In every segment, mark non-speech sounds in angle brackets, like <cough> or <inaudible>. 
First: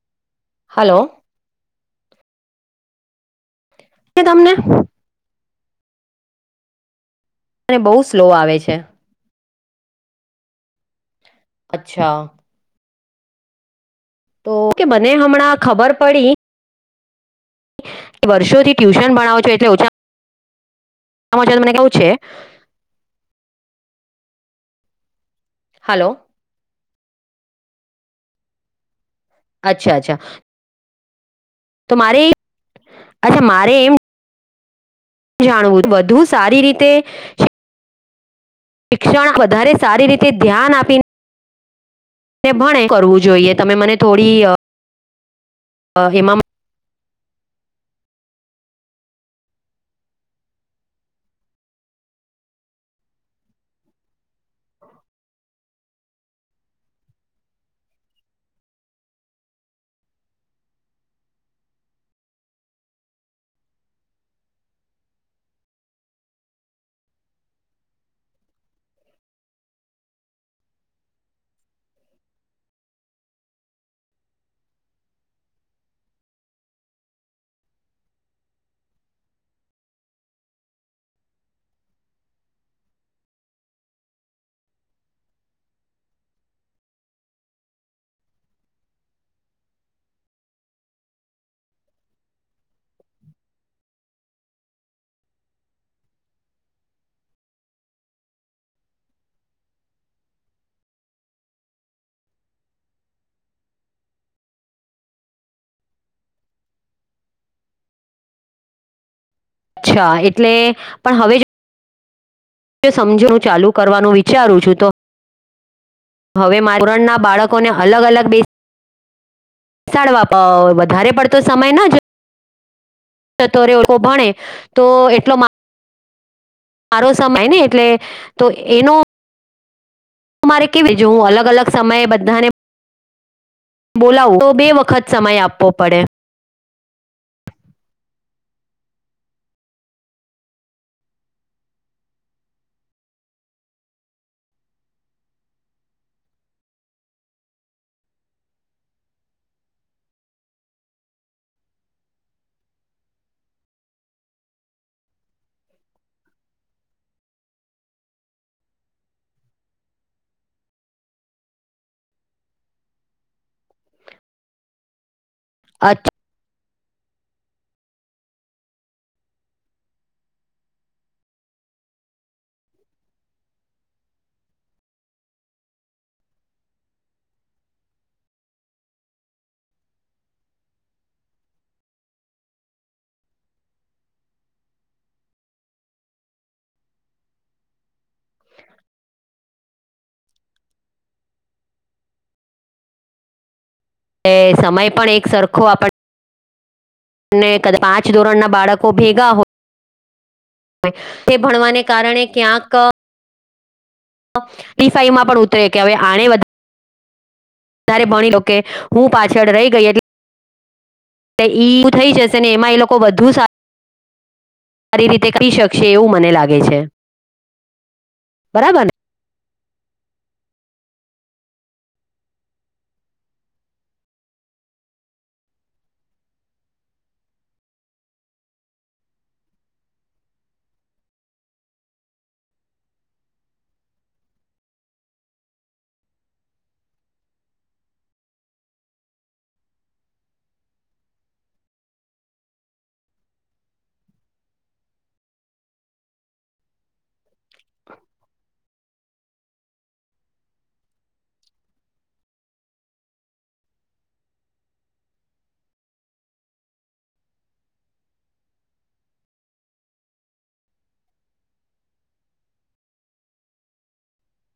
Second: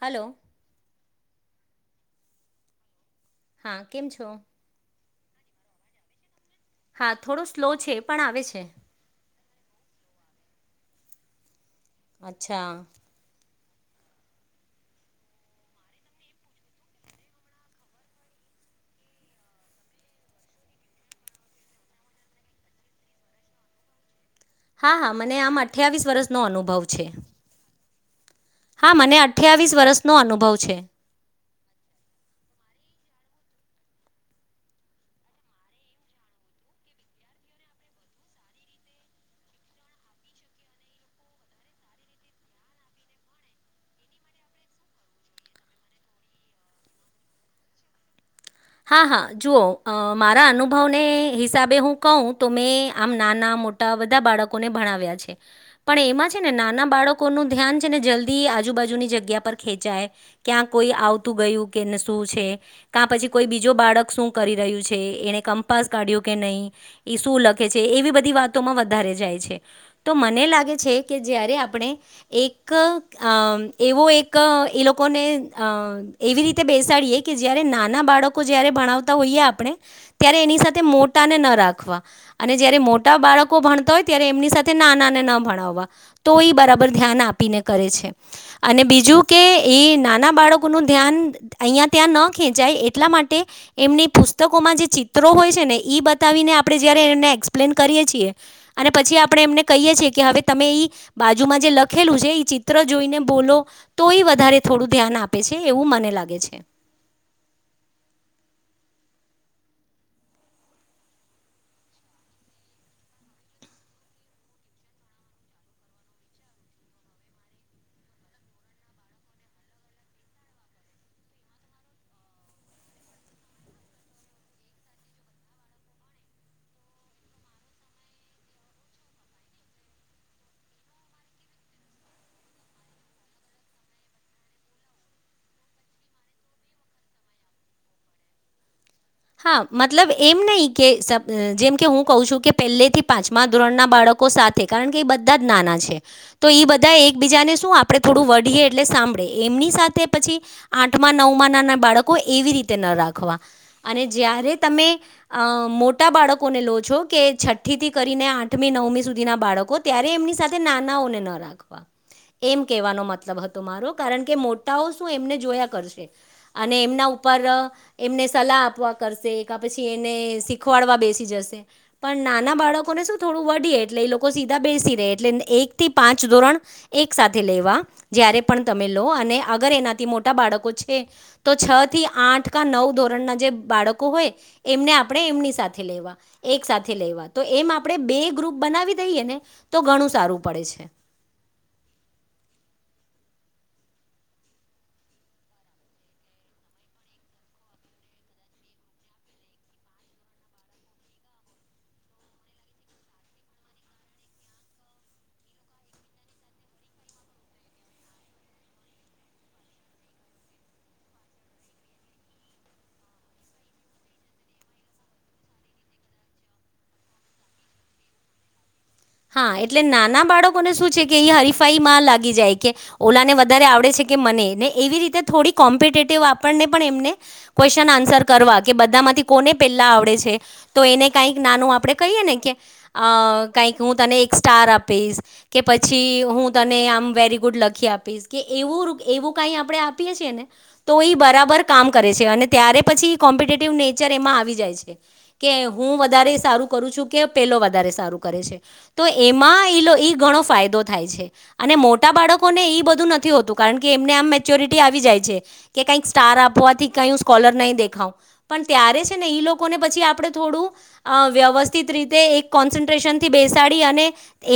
Hello હાલો. હા કેમ છો? તમને હા થોડો સ્લો અને છે, બહુ પણ સ્લો આવે છે. અચ્છા અચ્છા. તો ઓકે મને હમણાં ખબર પડી વર્ષોથી ટ્યુશન ભણાવો છો એટલે ઓછા તમા <unintelligible> મને કેવું છે. હા હા મને આમ અઠ્યાવીસ હલો વર્ષનો અનુભવ છે. હા મને અઠ્યાવીસ અચ્છા વર્ષનો અચ્છા અનુભવ છે. તો મારી અચ્છા મારે એમ જાણવું વધુ સારી રીતે શિક્ષણ વધારે સારી રીતે ધ્યાન આપીને ને ભણે કરવું જોઈએ તમે મને થોડી હેમા હા હા જુઓ અ મારા અનુભવને હિસાબે હું કહું તો મેં આમ નાના મોટા બધા બાળકોને ભણાવ્યા છે, પણ એમાં છે, ને નાના બાળકોનું ધ્યાન છે, ને જલ્દી આ આજુ બાજુની જગ્યા પર ખેંચાય ક્યાં કોઈ આવતું ગયું કે શું છે ક્યાં પછી કોઈ બીજો બાળક શું કરી રહ્યું છે, એને કંપાસ કાઢ્યું કે નહી એ શું લખે છે, એવી બધી વાતોમાં વધારે જાય છે, તો મને લાગે છે, કે જ્યારે આપણે એક આ આમ એવો એક એ લોકોને અ એવી રીતે બેસાડીએ કે જ્યારે નાના બાળક કો જયારે ભણતા હોયે આપણે ત્યારે એની સાથે મોટાને ના રાખવા અને જયારે મોટા બા ળકો ભણતા હોય ત્યારે એમની સાથે નાનાને ન ભણાવવા તો એ બરાબર ધ્યાન આપીને કરે છે. અને બીજું કે એ નાના બાળકોનું ધ્યાન અંયા ત્યાં ન ખેંચાય એટલા માટ ટે એમની પુસ્તકોમાં જે ચિત્રો હોય છે, ને બતાવીને આપડે જયારે એને એક્સપ્લેન કરીએ છીએ અને પછી આપણે એમને કહીએ છીએ કે હવે તમે બાજુમાં જે લખેલું છે, એ ચિત્ર જોઈને બોલો તો એ વધારે થોડું ધ્યાન આપે છે, એવું મને લાગે છે. <unintelligible> અચ્છા એટલે પણ હવે જો સમજુ હું ચાલુ કરવાનું વિચારું છું તો હવે મા ધરણના બાળકોને અલગ-અલગ બે બેસાડવા પર વધારે પડતો સમયના જ તો ર ભણે તો એટલો મા સારો સમય ને એટલે તો એનો હું મારે કેવી જો હું અલગ અલગ સમયે બધાને બોલાવું તો બે વખત સમય આપવો પડે. <inaudible> હા મતલબ એમ નહી કે જેમકે હું કહ છું કે પહેલેથી પાંચમા ધોરણના બાળકો સાથે કારણ કે બધા જ નાના છે તો એ બધા એક બીજાને શું આપણે થોડું વીડીએ એટલે સાં એમની સાથે પછી આઠમાં નવમાં નાના બાળકો એવી રીતે ના રાખવા અને જ્યારે તમે મોટા બાળકોને લો છો કે છઠ્ઠીથી કરીને આઠમી નવ મમ્મી સુધી ના બાળકો ત્યારે એમની સાથે નાનાઓને ના રાખવા. એમ કેવાનો મતલબ હતો મારો કારણ કે મોટાઓ શું એમને જોયા કરશે અને એમના ઉપર એમને સલાહ આપ આપવા કરશે પછી એને શીખવાડવા બેસી જશે પણ નાના બાળકોને શું થોડું વદીએ એટલે એ લોકો સીધા બેસી રહે એટલે એક થી પાંચ ધોરણ એક સાથે લેવા જયારે પણ તમે લો અને અગર એનાથી મોટા બાળકો છે તો છ થી આઠ ક નવ ધોરણના જે બાળકો હોય એમને આપણે એમની સાથે લેવા એક સાથે લેવા તો એમ આપણે બે ગ્રુપ બનાવી દઈએ ને તો ઘણું સારું પડે છે. <inaudible> એ સમય પણ એક સરખો આપણ અને કદાચ પાંચ ધોરણના બાળકો ભેગા હોય તે ભણવાને કારણે ક્યાંક હરિફાઈમાં પણ ઉતરે કે હવે આણે બધા વધારે ભણ્યો કે હું પાછળ રહી ગઈ એટલે એલે ઈ થઈ જશે ને એમાં એ લોકો વધુ સારું સારી રીતે કરી શકશે એવું મને લાગે છે. બરાબરને? હા એટલે નાના બાળકોને શું છે કે એ હરીફાઈમાં લાગી જાય કે ઓલાને વધારે આવડે છે. કે મને ને એવી રીતે થોડી કોમ્પિટેટિવ આપણને પણ એમને ક્વેશ્ચન આન્સર કરવા કે બધા થી કોને પેલા આવડે છે તો એને કંઈક નાનું આપણે કહીએ ને કે કંઈક કે હું તને એક સ્ટાર આપીશ કે પછી હું તને આમ વેરી ગુડ લખી આપીશ કે એવું એવું ક આપણે આપીએ છીએ ને તો એ બરાબર કામ કરે છે અને ત્યારે પછી કોમ્પિટેટીવ નેચર એમાં આવી જાય છે કે હું વધારે સારું કરું છું. કે પેલો વધારે સારું કરે છે. તો એમાં ઈ ઘણો ફાયદો થાય છે અને મોટા બાળકોને ઈ બધું નથી હોતું. કારણ કે એમને આમ મેચ્યોરિટી આવી જાય છે કે કંઇક સ્ટાર આપવાથી કઇ હું સ્કોલર નહીં દેખાવ પણ ત્યારે છે ને ઈ લોકોને પછી આપણે થોડું એ વ્યવસ્થિત રીતે એ કોન્સેન્ટ્રેશન થી બેસાડી અને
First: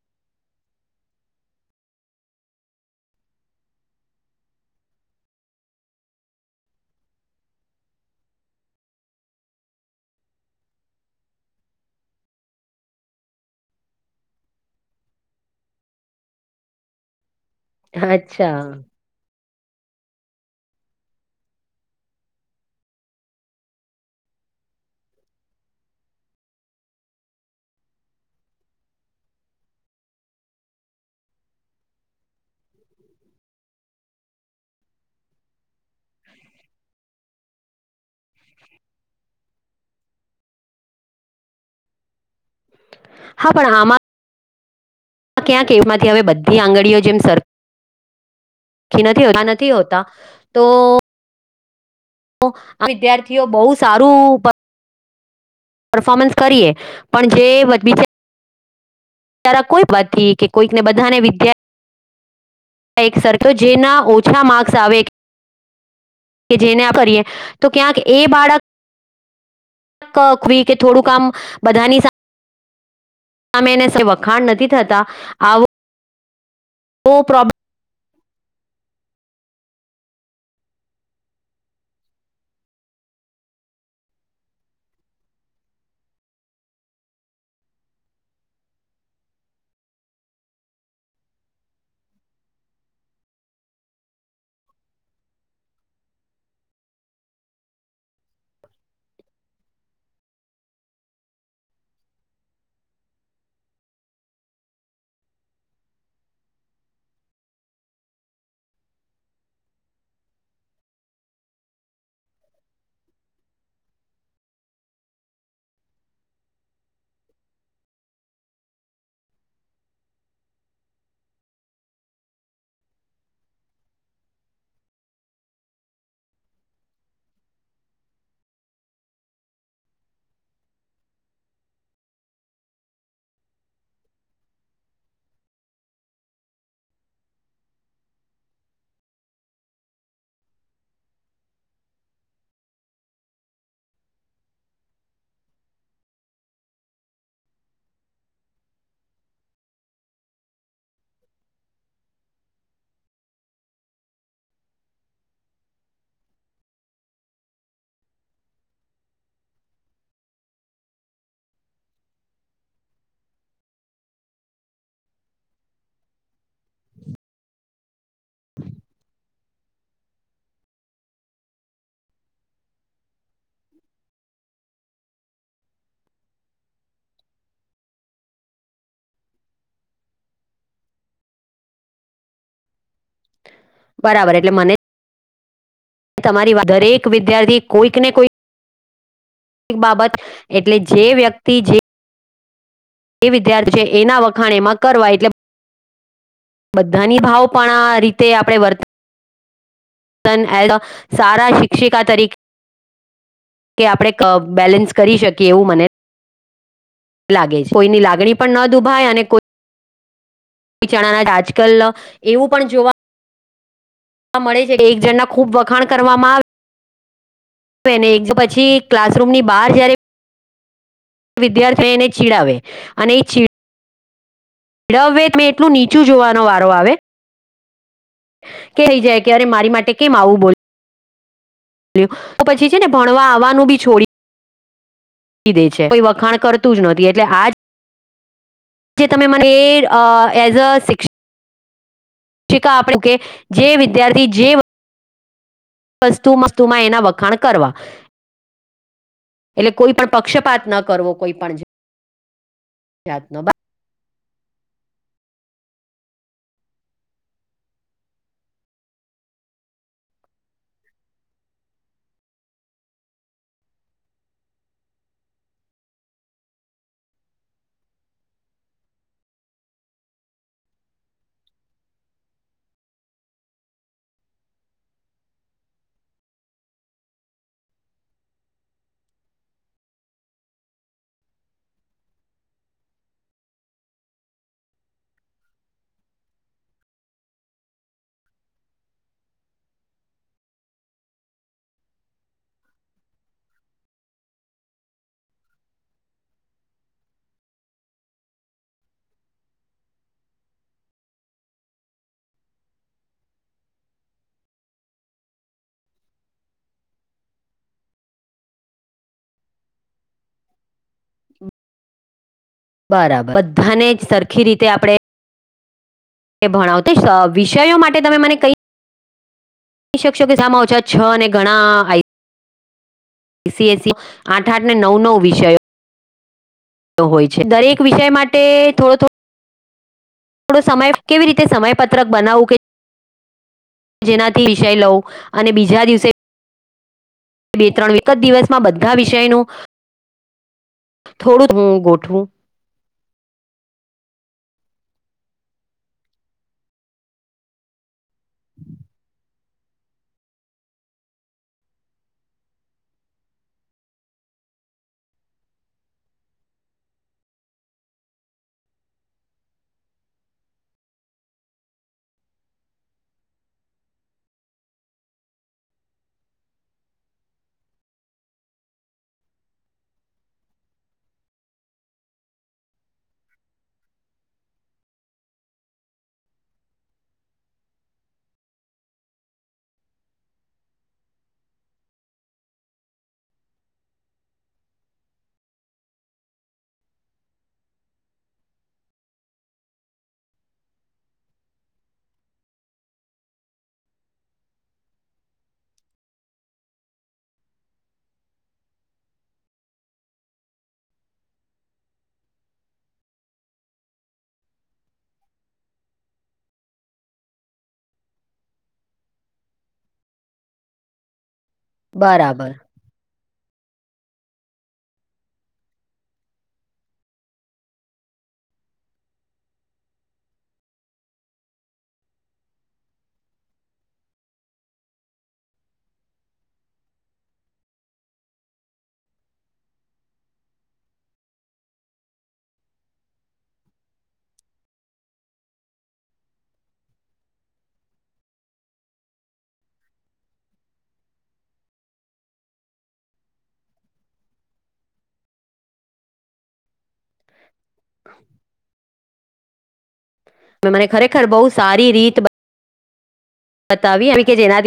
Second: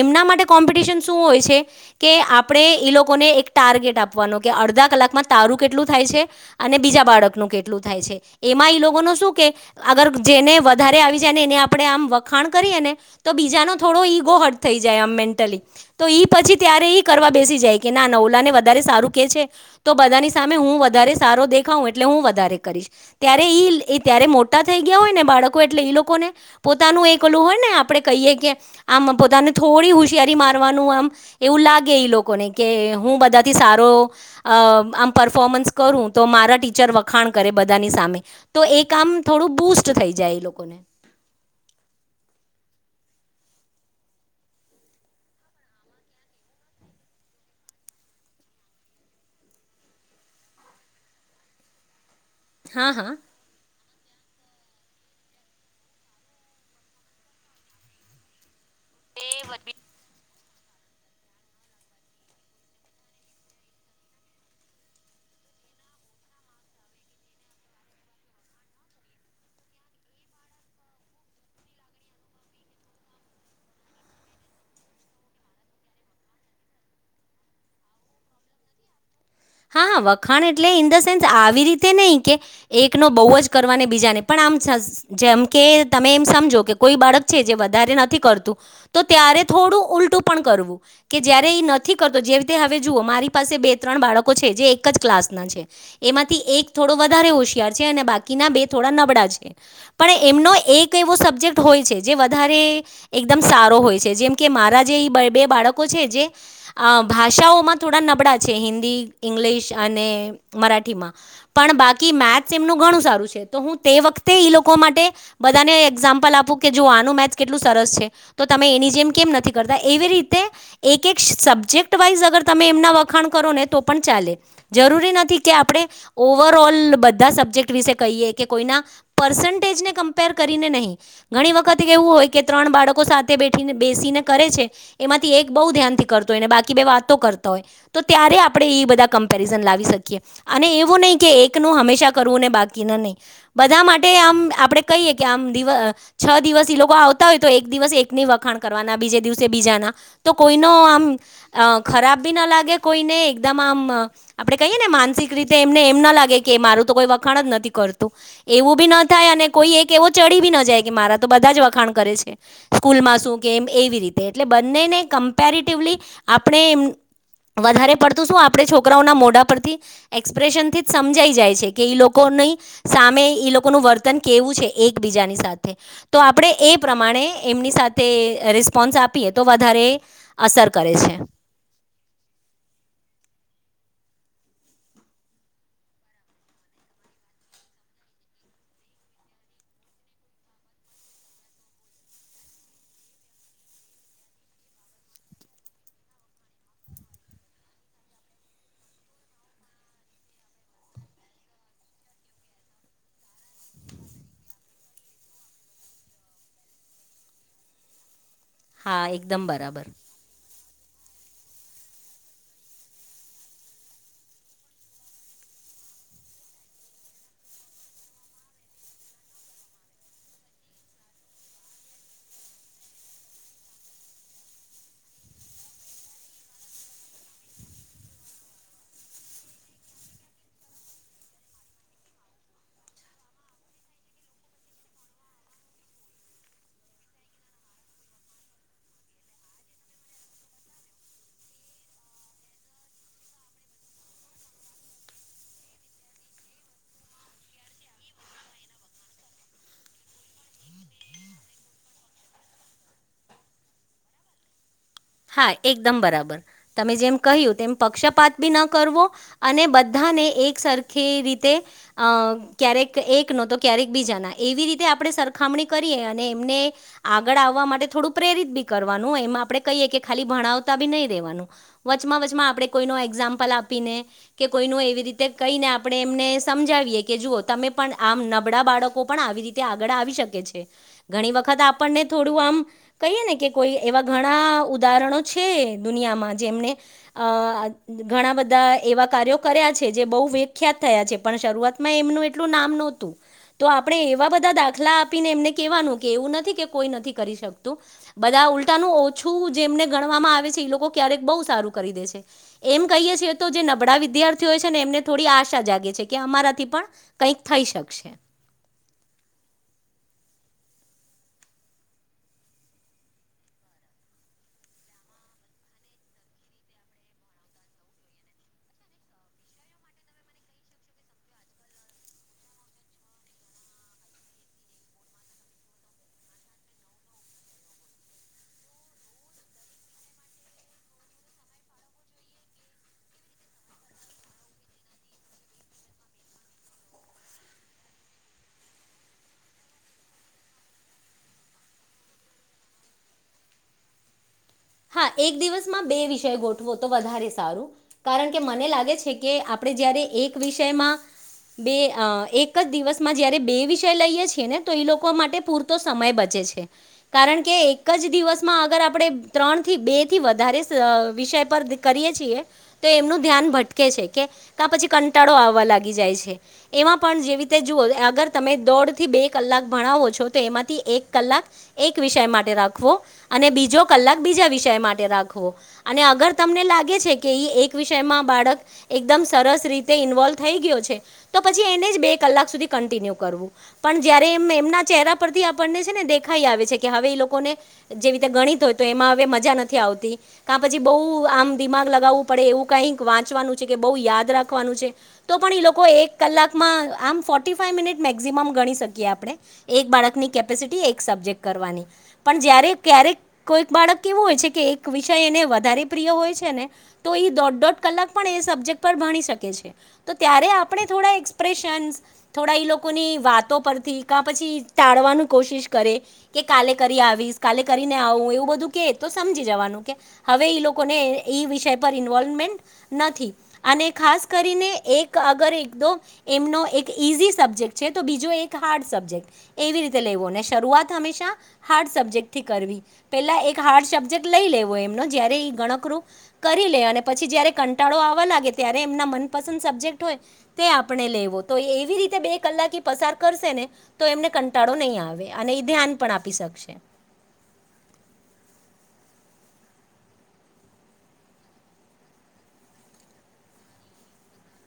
એમના માટે કોમ્પિટશન શું હોય છે કે આપણે એ લોકોને ટારગેટ આપવાનો કે અડધા કલાકમાં તારું કેટલું થાય છે અને બીજા બાળકનું કેટલું થાય છે એમાં ઇ લોકોનો શું કે અગર જેને વધારે આવી જાય ને એને આપણે આમ વખાણ કરીએ ને તો બીજાનો થોડો ઈગો હર્ટ થઈ જાય આમ મેન્ટલી તો ઈ પછી ત્યારે ઈ કરવા બેસી જાય કે ના નવલા ને અચ્છા વધારે સારું કે છે તો બધાની સામે હું વધારે સારો દેખાવ એટલે હું વધારે કરીશ ત્યારે ઈ ત્યારે મોટ ટા થઈ ગયા હોયને બાળકો એટલે ઈ લોકોને પોતાનું એક ઓલું હોય ને આપ આપણે કહીએ કે આમ પોતાને થોડી હોશિયારી મારવાનું આમ એવું લાગે ઈ લોકોને કે હું બધાથી સારો અ આમ પરફોમન્સ કરું તો મારા ટીચર વખાણ કરે બધાની સામે તો એ કામ થોડું બુસ્ટ થઈ જાય એ લોકોને હા પણ આમાં આ ક્યાંક એમાંથી હવે બધી આંગળીઓ જેમ સર નથી હોતા નથી હોતા તો હા હા વિદ્યાર્થીઓ બહુ સારું પરફોર્મન્સ કરીએ પણ જે બધી જે તારા કોઈ પતિ કે કોઈકને બધાને વિધાર્થી એક સરખો જેના ઓછા માર્ક્સ આવે કે જે ના ફરીએ તો ક્યાંક એ બાળક કખવી કે થોડું ક આમ બધાની સાથે સામે એના વખાણ નથી થતા આવો પ્રોબ્લેમ હા હા વખાણ એટલે ઇન ધ સેન્સ આવી રીતે નહી કે એકનો બહુ જ કરવા બીજાને પણ આમ જેમ કે તમે એમ સમજો કે કોઈ બાળક છે જે વધારે નથી કરતું તો ત્યારે થોડું ઉલટું પણ કરવું કે જયારે ઈ નથી કરતો જે રીતે હવે જુઓ મારી પાસે બે ત્રણ બાળકો છે જે એક ક્લાસ ના છે એમાંથી એક થોડો વધારે હોશિયાર છે અને બાકીના બે થોડા નબળા છે એમ નો એક એવો સબજેક્ટ હોય છે જે વધારે એકદમ સારો હોય છે. કેમકે મારા જે એ બે બાળકો છે જે ભાષાઓમાં થોડા નબળા છે હિન્દી ઇંગ્લિશ અને મરાઠીમાં પણ બાકી મેથ્સ એમનું ઘણું સારું છે તો હું તે વખતે ઈ લોકો માટે બધાને એક્ઝામ્પલ આપું કે જો આનું મેથ્સ કેટલું સરસ છે તો તમે એની જેમ કે નથી કરતા એવી રીતે એક એક સબ્જેક્ટ વાઈઝ અગર તમે એમના વખાણ કરો ને તો પણ ચાલે જરૂરી નથી કે આપણે ઓવરઓલ બધા સબ્જેક્ટ વિશે કહીએ કે કોઈના પર્સેન્ટેજને કમ્પેર કરીને નહીં ઘણી વખત એવું હોય કે ત્રણ બાળકો સાથે બેઠીને બે બેસીને કરે છે એમાંથી એક બઉ ધ્યાનથી કરતો બાકી બે વાતો કરતા હોય તો ત્યારે આપણે એ બધા કમ્પેરિઝન લાવી શકીએ અને એવું નહીં કે એકનું હંમેશા કરવુંને બાકીને નહીં બધા માટે આમ આપડે કહીએ કે આમ દ છ દિવસ ઈ લોકો આવતા હોય તો એક દિવસ એકની વખાણ કરવાના બીજ દિવસે બીજા ના તો કોઈ નો આમ ખરાબ બી ના લાગે કોઈને એકદમ આમ આપડે કહીએ ને માનસિક રીતે એમને એમ ના લાગે કે મારું તો કોઈ વખાણ જ નથી કરતું એવું બી ના થાય અને કોઈ એક એવો ચડી બી ના જાય કે મારા તો બધા જ વખાણ કરે છે સ્કૂલમાં શું એમ એવી રીતે એટલે બંનેને કમ્પેરટિવલી આપણે એમ વધારે પડ તું શું આપણે છોકરાઓના મોઢા પરથી એક્સપ્રેશનથી જ સમજાઈ જાય છે કે લોકો ની સામે એ લોકોનું વર્તન કેવું છે એકબીજાની સાથે તો આપણે એ પ્રમાણે એમની સાથે રિસ્પોન્સ આપીએ તો વધારે એ અસર કરે છે બરાબર એટલે મને અને તમારી વાત દરેક વિદ્યાર્થી કોઈક ને કોઈક એક બાબત એટલે જે વ્યક્તિ જે એ વિદ્યાર્થી એના વખાણ એમાં કરવા એટલે બધાની ભાવ પણ આ રીતે આપણે વર્તા વતૅન સારા શિક્ષિકા તરીકે કે આપણે ક બેલેન્સ કરી શકીએ એવું મને એ લાગે છે કોઈની લાગણી પણ ન હા દુભાય અને એકદમ કોઈ બરાબર કો ચણાના આજકાલ એવું પણ જોવા જોવા મળે છે એક જણના ખૂબ વખાણ કરવામાં આવે એને એક તો પછી ક્લાસરૂમની બહાર જય્યારે વિદ્યાર્થીને એને ચીડાવે અને એ ચીડ ચીડાવે ત મેં એટલું નીચું જોવાનો વારો આવે કહી જાય કે અરે મારી માટે કેમ આવું બોલ તો પછી છે ને ભણવા આવવાનું બી છોડી દે છે કોઈ વખાણ કરતું જ નહોતી એટલે આજ જે તમે મને એ એઝ અ શિક્ષ શિક્ શિકા આપણે કે જે વિદ્યાર્થી જે બસતું મસ્તુમાં એના વખાણ કરવા એટલે કોઈ પણ પક્ષપાત ન કરવો કોઈ પણણ જાતનોબ હા એકદમ બરાબર તમે જેમ કહ્યું તેમ પક્ષપાત બી ન કરવો અને બધા એક સરખી રીતે ક્યારેક એક ન તો ક્યારેક બીજાના એવી રીતે આપણે સરખામણી કરીએ અને એમને આગળ આવવા માટે થોડું પ્રેરિત બી કરવાનું એમાં આપણે ભણતા નહી વમાં વ આપ કો એામ આપી એવી રીતે કહીને આપણે એમને સમજાવીએ કે જુઓ તમે પણ આમ નબળા બાળકો પણ આવી રીતે આળ આવી શકે છે ઘણી વખત આપણને થોડું આમ કહીએ ને કે કોઈ એવા ઉદાહરણો છે દુનિયામાં જેમને ઘણા બધા એવા કાર કર છે જે બહુ વિખ્યાત થયા છે પણ શરૂઆતમાં એમનું એટલું નામ નહતું તો આપણે એવા બધા દાખલા આપીને એમને કહેવાનું કે એવું નથી કે કોઈ નથી કરી શકતું બધા ઉલટાનું છું જેમને ગણવામાં આવે છે એ લોકો ક્યારેક બહ સારું કરી દે છે એમ કહીએ છે તો જે નબળા વિ વિદ્યાર્થીઓ છે ને એમને થોડી આશા જાગે છે કે અમારાથી પણ કંઈક થઈ શકશે બરાબર બધાને જ સરખી રીતે આપણે એ ભણાવ તો વિષયો માટે તમે મને કઈ કઈ શકશો કે સાામાં ઓછા છ અને ઘણા આઈ એઈસીએસસી આઠ આઠ નવ નવ વિષયો હોય છે દરેક વિષય માટે થોડો થોડો થોડો સમય કેવી રીતે સમયપત્રક બનાવવું કે જેનાથી વિષય લઉં અને બીજા દિવસે બે ત્રણ એક જ દિવસમાં બધા વિષયનું થોડું જ હું ગોઠવું હા એક દિવસમાં બે વિષય ગોઠવો તો વધારે સારું કારણ કે મને લાગે છે કે આપણે જયારે એક વિષયમાં બે એક જ દિવસમાં જયારે બે વિષય લઈએ છીએ ને તો એ લોકો માટે પૂરતો સમય બચે કારણ કે એક જ દિવસમાં અગર આપણેે ત્રણથી બે થી વધારે વિષય પર કરીએ છીએ તો એમનું ધ્યાન ભટકે છે કે પછી કંટાળો આવવા લાગી જાય છે એમાં પણ જેવી રીતે જુઓ આગર તમે દોઢ થી બે કલાક ભણાવો છો તો એમાંથી એક કલાક એક વિષય માટે રાખવો અને બીજો કલાક બીજા વિષય માટે રાખવો અને અગર તમને લાગે છે કે એક વિષયમાં બાળક એકદમ સરસ રીતે ઇન્વોલ્વ થઈ ગયો છે તો પછી એને જ બે કલાક સુધી કન્ટિન્યુ કરવું પણ પણ જયારે એમ એમના ચહેરા પરથી આપણને છે ને દેખાઈ આવે છે કે હવે એ લોકોને જેવી રીતે ગણિત હોય તો એમાં હવે મજા નથી આવતી ક પછી બહુ આમ દિમાગ લગાવવું પડે એવું કઈક વાંચવાનું છે કે બ યાદ રાખવાનું છે તો પણ એ લોકો એક કલાકમાં આમ ફોર્ ફાઈવ મિનિટ મેક્સિમ ગણી એક બાળકની કેપેસિટી એક સબ્જેક્ટ કરવાની પણ જ્યારે ક્યારે કોઈક બાળક કેવું હોય છે કે એક વિષય એને વધારે પ્રિય હોય છે ને તો ઈ દોઢ-દોઢ કલાક પણ સબજેક્ટ પર ભણી શકે છે. તો ત્યારે આપણે થોડા એક્સપ્રેશન બરાબર થોડા ઈ લોકોની વાતો પરથી કા પછી ટાળવાનું કોશિશ કરે. કે કાલે કરી આવીશ, કાલે કરીને આવું એવું બધું કે તો સમજી જવાનું કે હવે ઈ લોકોને ઈ વિષય પર ઇન્વોલ્વમેન્ટ નથી. અને ખાસ કરીને એક અગર એકદો એમનો એક ઈઝી સબ્જેક્ટ છે. તો બીજો તો એક હાર્ડ સબજેક્ટ એવી રીતે લેવોને શરૂઆત હંમેશા હાર્ડ સબજેક્ટથી કરવી. પેલા એક હાર્ડ સબ્જેક્ટ લઈ લેવો એમનો જયારે ગણકરું કરી લે અને પછી જયારે કંટાળો આવા લાગે ત્યારે તેમના મનપસંદ સબજેકટ હોય તે આપણે લેવો તો એવી રીતે બે કલાકે પસંદ <unintelligible> કરશે ને તો એમને કંટાળો નઈ આવે અને ઈ ધ્યાન પણ આપી શકશે. <inaudible> ને મને ખરેખર બઉ સારી રીત બતાવી કે જેનાથી